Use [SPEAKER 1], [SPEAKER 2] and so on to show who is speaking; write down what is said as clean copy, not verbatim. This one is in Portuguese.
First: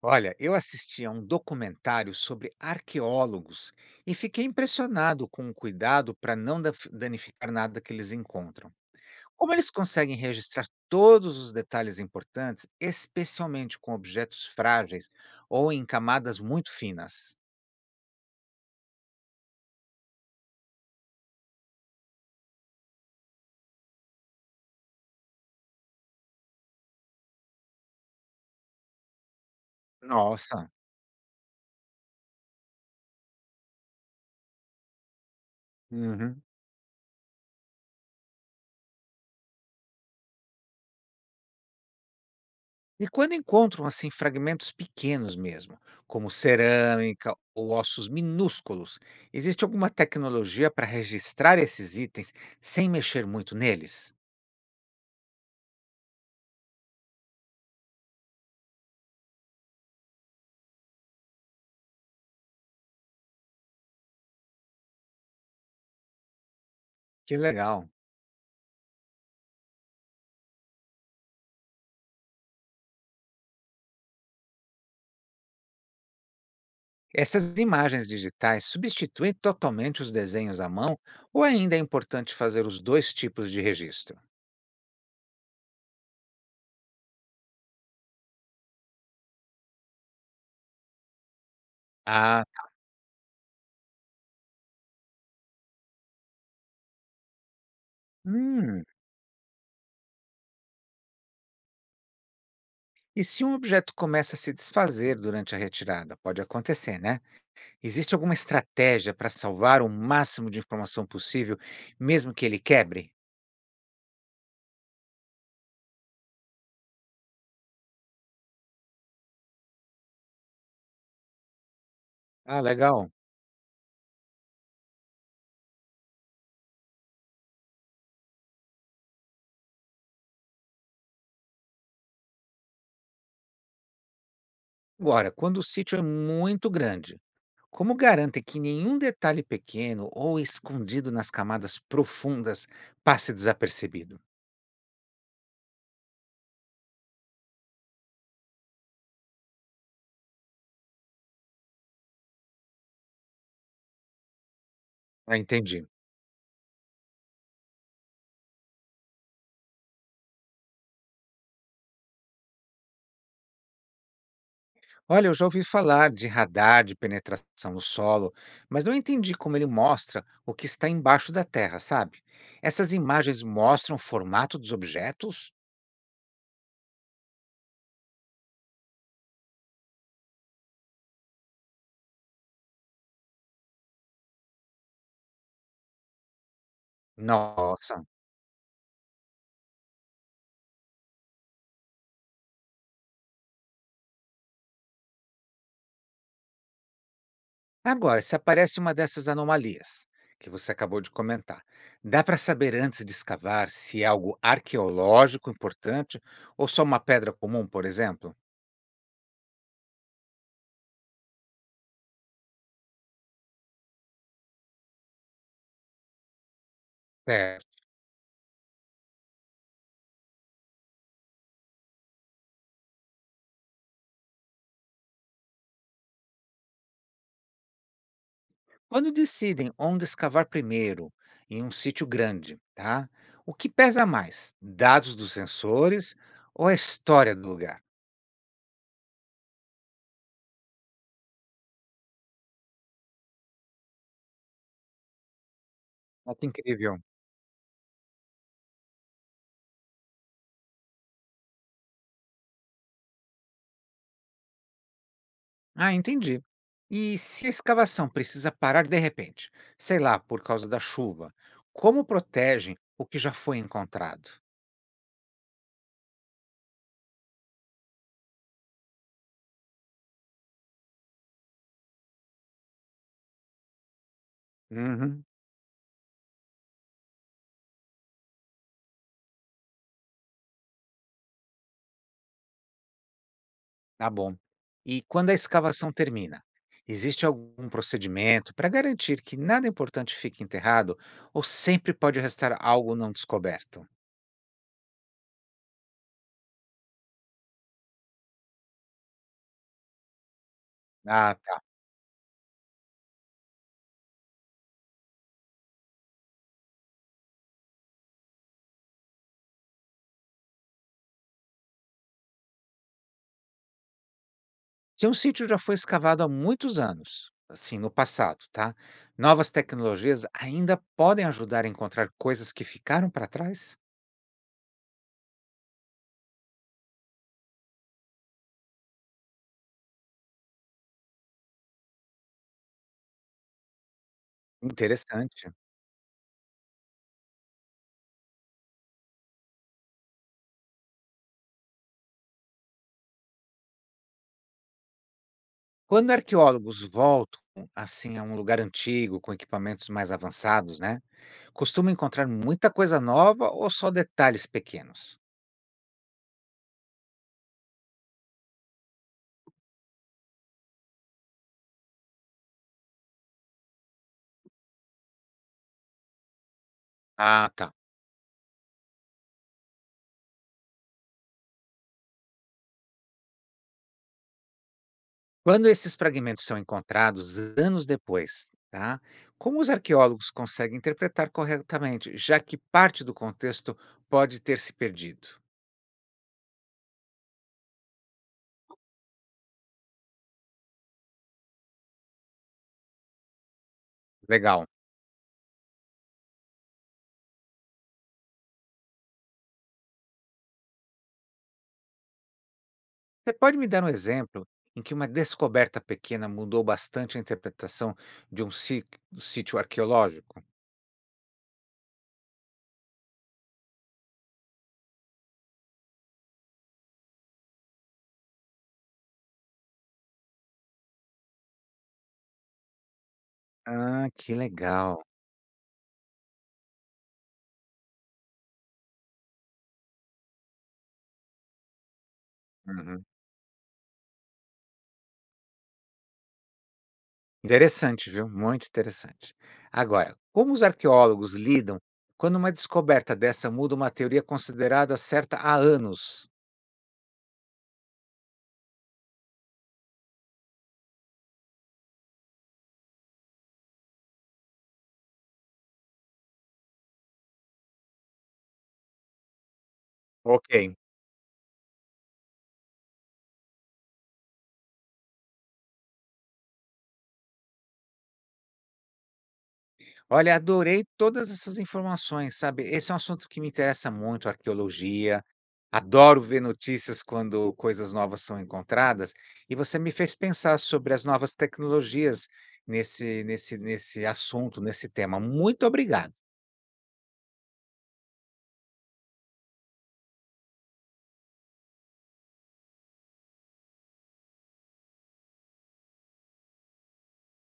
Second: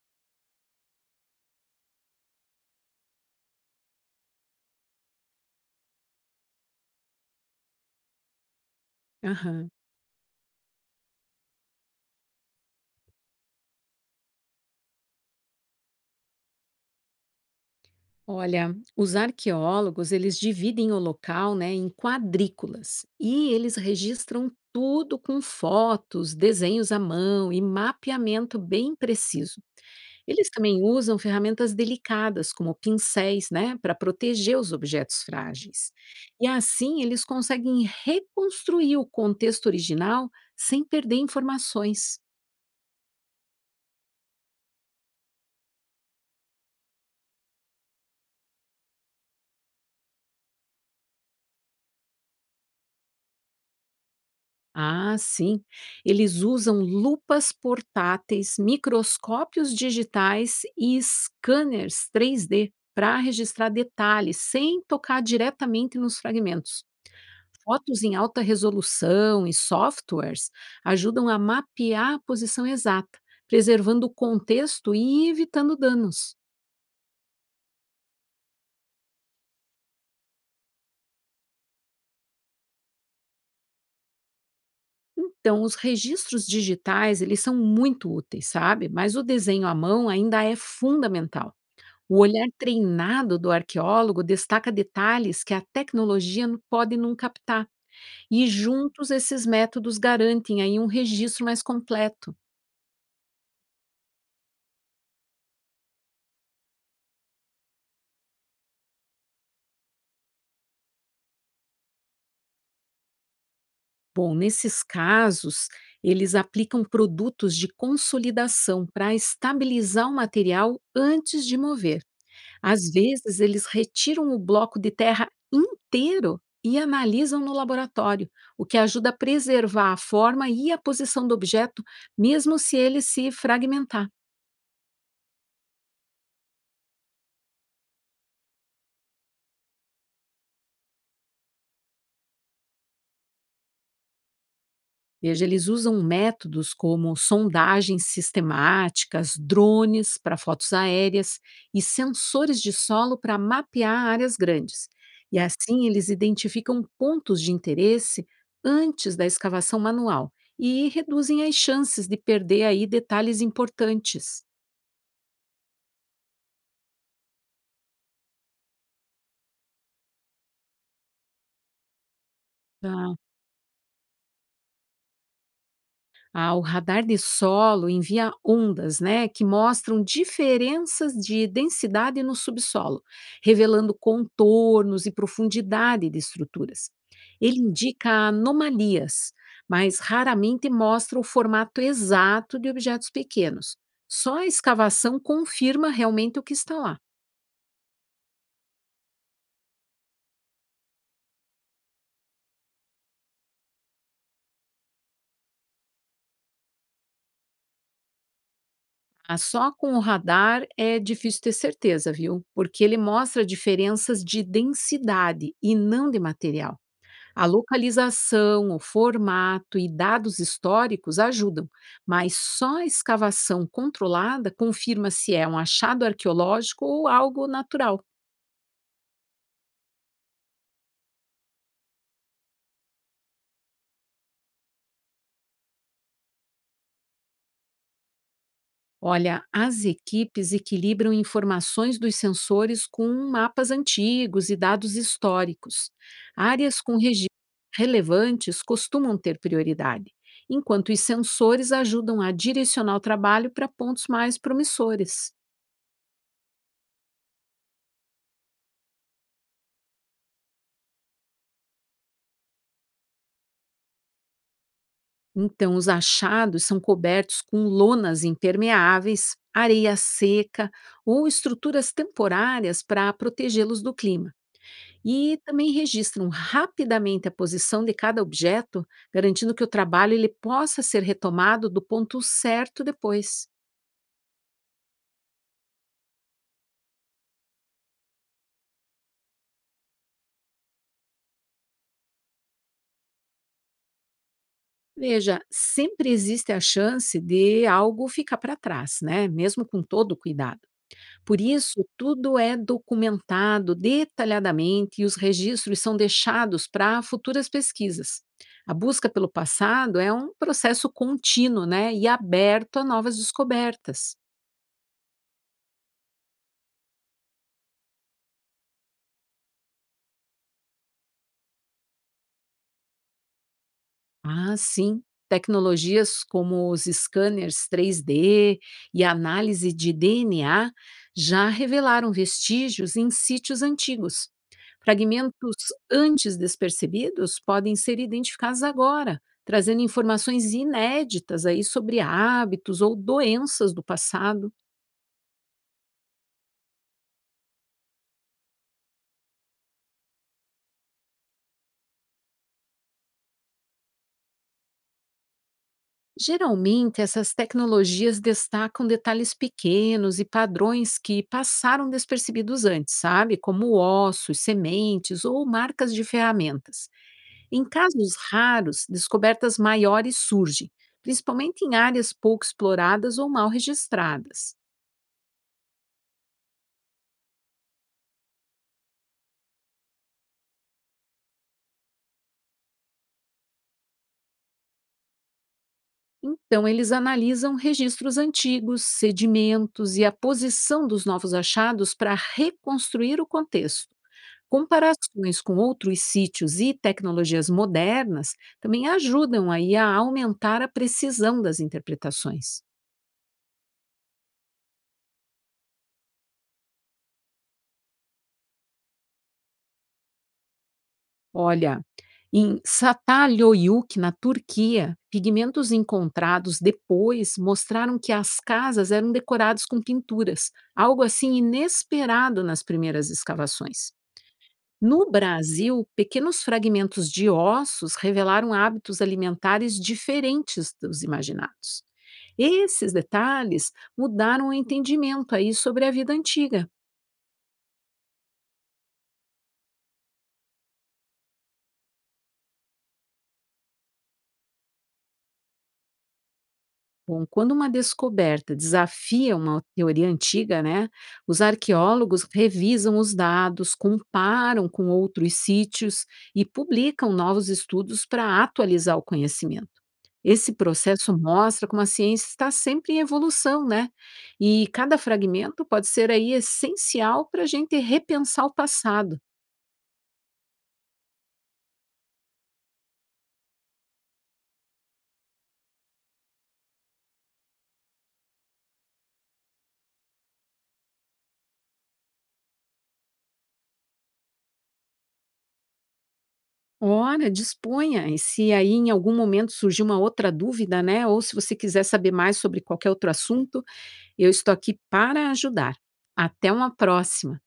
[SPEAKER 1] Olha, eu assisti a um documentário sobre arqueólogos e fiquei impressionado com o cuidado para não danificar nada que eles encontram. Como eles
[SPEAKER 2] Aham.
[SPEAKER 1] conseguem registrar todos os detalhes importantes, especialmente com objetos frágeis ou em camadas muito finas?
[SPEAKER 2] Olha, os arqueólogos, eles dividem o local, né, em quadrículas e eles registram tudo com fotos, desenhos à mão e mapeamento bem preciso. Eles
[SPEAKER 1] Nossa!
[SPEAKER 2] também usam ferramentas delicadas, como pincéis, né, para proteger os objetos frágeis.
[SPEAKER 1] Uhum.
[SPEAKER 2] E assim eles conseguem reconstruir o contexto original sem perder informações.
[SPEAKER 1] E quando encontram assim fragmentos pequenos mesmo, como cerâmica ou ossos minúsculos, existe alguma tecnologia para registrar esses itens sem mexer muito neles?
[SPEAKER 2] Ah, sim. Eles usam lupas portáteis, microscópios digitais e scanners 3D para registrar detalhes sem tocar diretamente nos fragmentos.
[SPEAKER 1] Que legal!
[SPEAKER 2] Fotos em alta resolução e softwares ajudam a mapear a posição exata, preservando o contexto e evitando danos.
[SPEAKER 1] Essas imagens digitais substituem totalmente os desenhos à mão ou ainda é importante fazer os dois tipos de registro?
[SPEAKER 2] Então, os registros digitais, eles são muito úteis, sabe? Mas o desenho à mão ainda é fundamental. O
[SPEAKER 1] Ah,
[SPEAKER 2] olhar treinado do arqueólogo destaca detalhes que a tecnologia pode não captar, e
[SPEAKER 1] hum.
[SPEAKER 2] juntos esses métodos garantem aí um registro mais completo.
[SPEAKER 1] E se um objeto começa a se desfazer durante a retirada? Pode acontecer, né? Existe alguma estratégia para salvar o máximo de informação possível, mesmo que ele quebre?
[SPEAKER 2] Bom, nesses casos, eles aplicam produtos de consolidação para estabilizar o material antes de mover.
[SPEAKER 1] Ah,
[SPEAKER 2] Às
[SPEAKER 1] legal.
[SPEAKER 2] vezes, eles retiram o bloco de terra inteiro e analisam no laboratório, o que ajuda a preservar a forma e a posição do objeto, mesmo se ele se fragmentar.
[SPEAKER 1] Agora, quando o sítio é muito grande, como garante que nenhum detalhe pequeno ou escondido nas camadas profundas passe desapercebido?
[SPEAKER 2] Veja, eles usam métodos como sondagens sistemáticas, drones para fotos aéreas e sensores de solo para mapear áreas grandes.
[SPEAKER 1] Ah,
[SPEAKER 2] E
[SPEAKER 1] entendi.
[SPEAKER 2] assim eles identificam pontos de interesse antes da escavação manual e reduzem as chances de perder aí detalhes importantes.
[SPEAKER 1] Olha, eu já ouvi falar de radar de penetração no solo, mas não entendi como ele mostra o que está embaixo da terra, sabe? Essas imagens mostram o formato dos objetos?
[SPEAKER 2] Ah, o radar de solo envia ondas, né, que mostram diferenças de densidade no subsolo, revelando contornos e profundidade de estruturas. Ele
[SPEAKER 1] Nossa.
[SPEAKER 2] indica anomalias, mas raramente mostra o formato exato de objetos pequenos. Só a escavação confirma realmente o que está lá.
[SPEAKER 1] Agora, se aparece uma dessas anomalias que você acabou de comentar, dá para saber antes de escavar se é algo arqueológico importante ou só uma pedra comum, por exemplo?
[SPEAKER 2] Ah, só com o radar é difícil ter certeza, viu? Porque ele mostra diferenças de densidade e não de material. A
[SPEAKER 1] Certo.
[SPEAKER 2] localização, o formato e dados históricos ajudam, mas só a escavação controlada confirma se é um achado arqueológico ou algo natural.
[SPEAKER 1] Quando decidem onde escavar primeiro, em um sítio grande, tá? O que pesa mais, dados dos sensores ou a história do lugar?
[SPEAKER 2] Olha, as equipes equilibram informações dos sensores com mapas antigos e dados históricos.
[SPEAKER 1] Olha que
[SPEAKER 2] Áreas com
[SPEAKER 1] incrível.
[SPEAKER 2] registros relevantes costumam ter prioridade, enquanto os sensores ajudam a direcionar o trabalho para pontos mais promissores.
[SPEAKER 1] Ah, entendi. E se a escavação precisa parar de repente, sei lá, por causa da chuva, como protegem o que já foi encontrado?
[SPEAKER 2] Então, os achados são cobertos com lonas impermeáveis, areia seca ou estruturas temporárias para protegê-los do clima.
[SPEAKER 1] Uhum,
[SPEAKER 2] E também registram rapidamente a posição de cada objeto, garantindo que o trabalho ele possa ser retomado do ponto certo depois.
[SPEAKER 1] tá bom. E quando a escavação termina, existe algum procedimento para garantir que nada importante fique enterrado ou sempre pode restar algo não descoberto?
[SPEAKER 2] Veja, sempre existe a chance de algo ficar para trás, né? Mesmo com todo o cuidado.
[SPEAKER 1] Ah,
[SPEAKER 2] Por
[SPEAKER 1] tá.
[SPEAKER 2] isso, tudo é documentado detalhadamente e os registros são deixados para futuras pesquisas. A busca pelo passado é um processo contínuo, né, e aberto a novas descobertas.
[SPEAKER 1] Se um sítio já foi escavado há muitos anos, assim, no passado, tá? Novas tecnologias ainda podem ajudar a encontrar coisas que ficaram para trás?
[SPEAKER 2] Ah, sim. Tecnologias como os scanners 3D e análise de DNA já revelaram vestígios em sítios antigos.
[SPEAKER 1] Interessante.
[SPEAKER 2] Fragmentos antes despercebidos podem ser identificados agora, trazendo informações inéditas aí sobre hábitos ou doenças do passado.
[SPEAKER 1] Quando arqueólogos voltam assim a um lugar antigo com equipamentos mais avançados, né? Costumam encontrar muita coisa nova ou só detalhes pequenos?
[SPEAKER 2] Geralmente, essas tecnologias destacam detalhes pequenos e padrões que passaram despercebidos antes, sabe? Como ossos, sementes ou marcas de ferramentas.
[SPEAKER 1] Ah,
[SPEAKER 2] Em
[SPEAKER 1] tá.
[SPEAKER 2] casos raros, descobertas maiores surgem, principalmente em áreas pouco exploradas ou mal registradas.
[SPEAKER 1] Quando esses fragmentos são encontrados anos depois, tá? Como os arqueólogos conseguem interpretar corretamente, já que parte do contexto pode ter se perdido?
[SPEAKER 2] Então, eles analisam registros antigos, sedimentos e a posição dos novos achados para reconstruir o contexto.
[SPEAKER 1] Legal.
[SPEAKER 2] Comparações com outros sítios e tecnologias modernas também ajudam aí a aumentar a precisão das interpretações.
[SPEAKER 1] Você pode me dar um exemplo em que uma descoberta pequena mudou bastante a interpretação de sítio arqueológico?
[SPEAKER 2] Olha, em Satalhöyük, na Turquia, pigmentos encontrados depois mostraram que as casas eram decoradas com pinturas, algo assim inesperado nas primeiras escavações.
[SPEAKER 1] Ah, que legal.
[SPEAKER 2] No Brasil, pequenos fragmentos de ossos revelaram hábitos alimentares diferentes dos imaginados. Esses
[SPEAKER 1] Uhum.
[SPEAKER 2] detalhes mudaram o entendimento aí sobre a vida antiga.
[SPEAKER 1] Interessante, viu? Muito interessante. Agora, como os arqueólogos lidam quando uma descoberta dessa muda uma teoria considerada certa há anos?
[SPEAKER 2] Bom, quando uma descoberta desafia uma teoria antiga, né, os arqueólogos revisam os dados, comparam com outros sítios e publicam novos estudos para atualizar o conhecimento. Esse
[SPEAKER 1] Ok.
[SPEAKER 2] processo mostra como a ciência está sempre em evolução, né? E cada fragmento pode ser aí essencial para a gente repensar o passado.
[SPEAKER 1] Olha, adorei todas essas informações, sabe? Esse é um assunto que me interessa muito, arqueologia. Adoro ver notícias quando coisas novas são encontradas. E você me fez pensar sobre as novas tecnologias nesse assunto, nesse tema. Muito obrigado.
[SPEAKER 2] Ora, disponha. E se aí em algum momento surgir uma outra dúvida, né? Ou se você quiser saber mais sobre qualquer outro assunto, eu estou aqui para ajudar. Até uma próxima.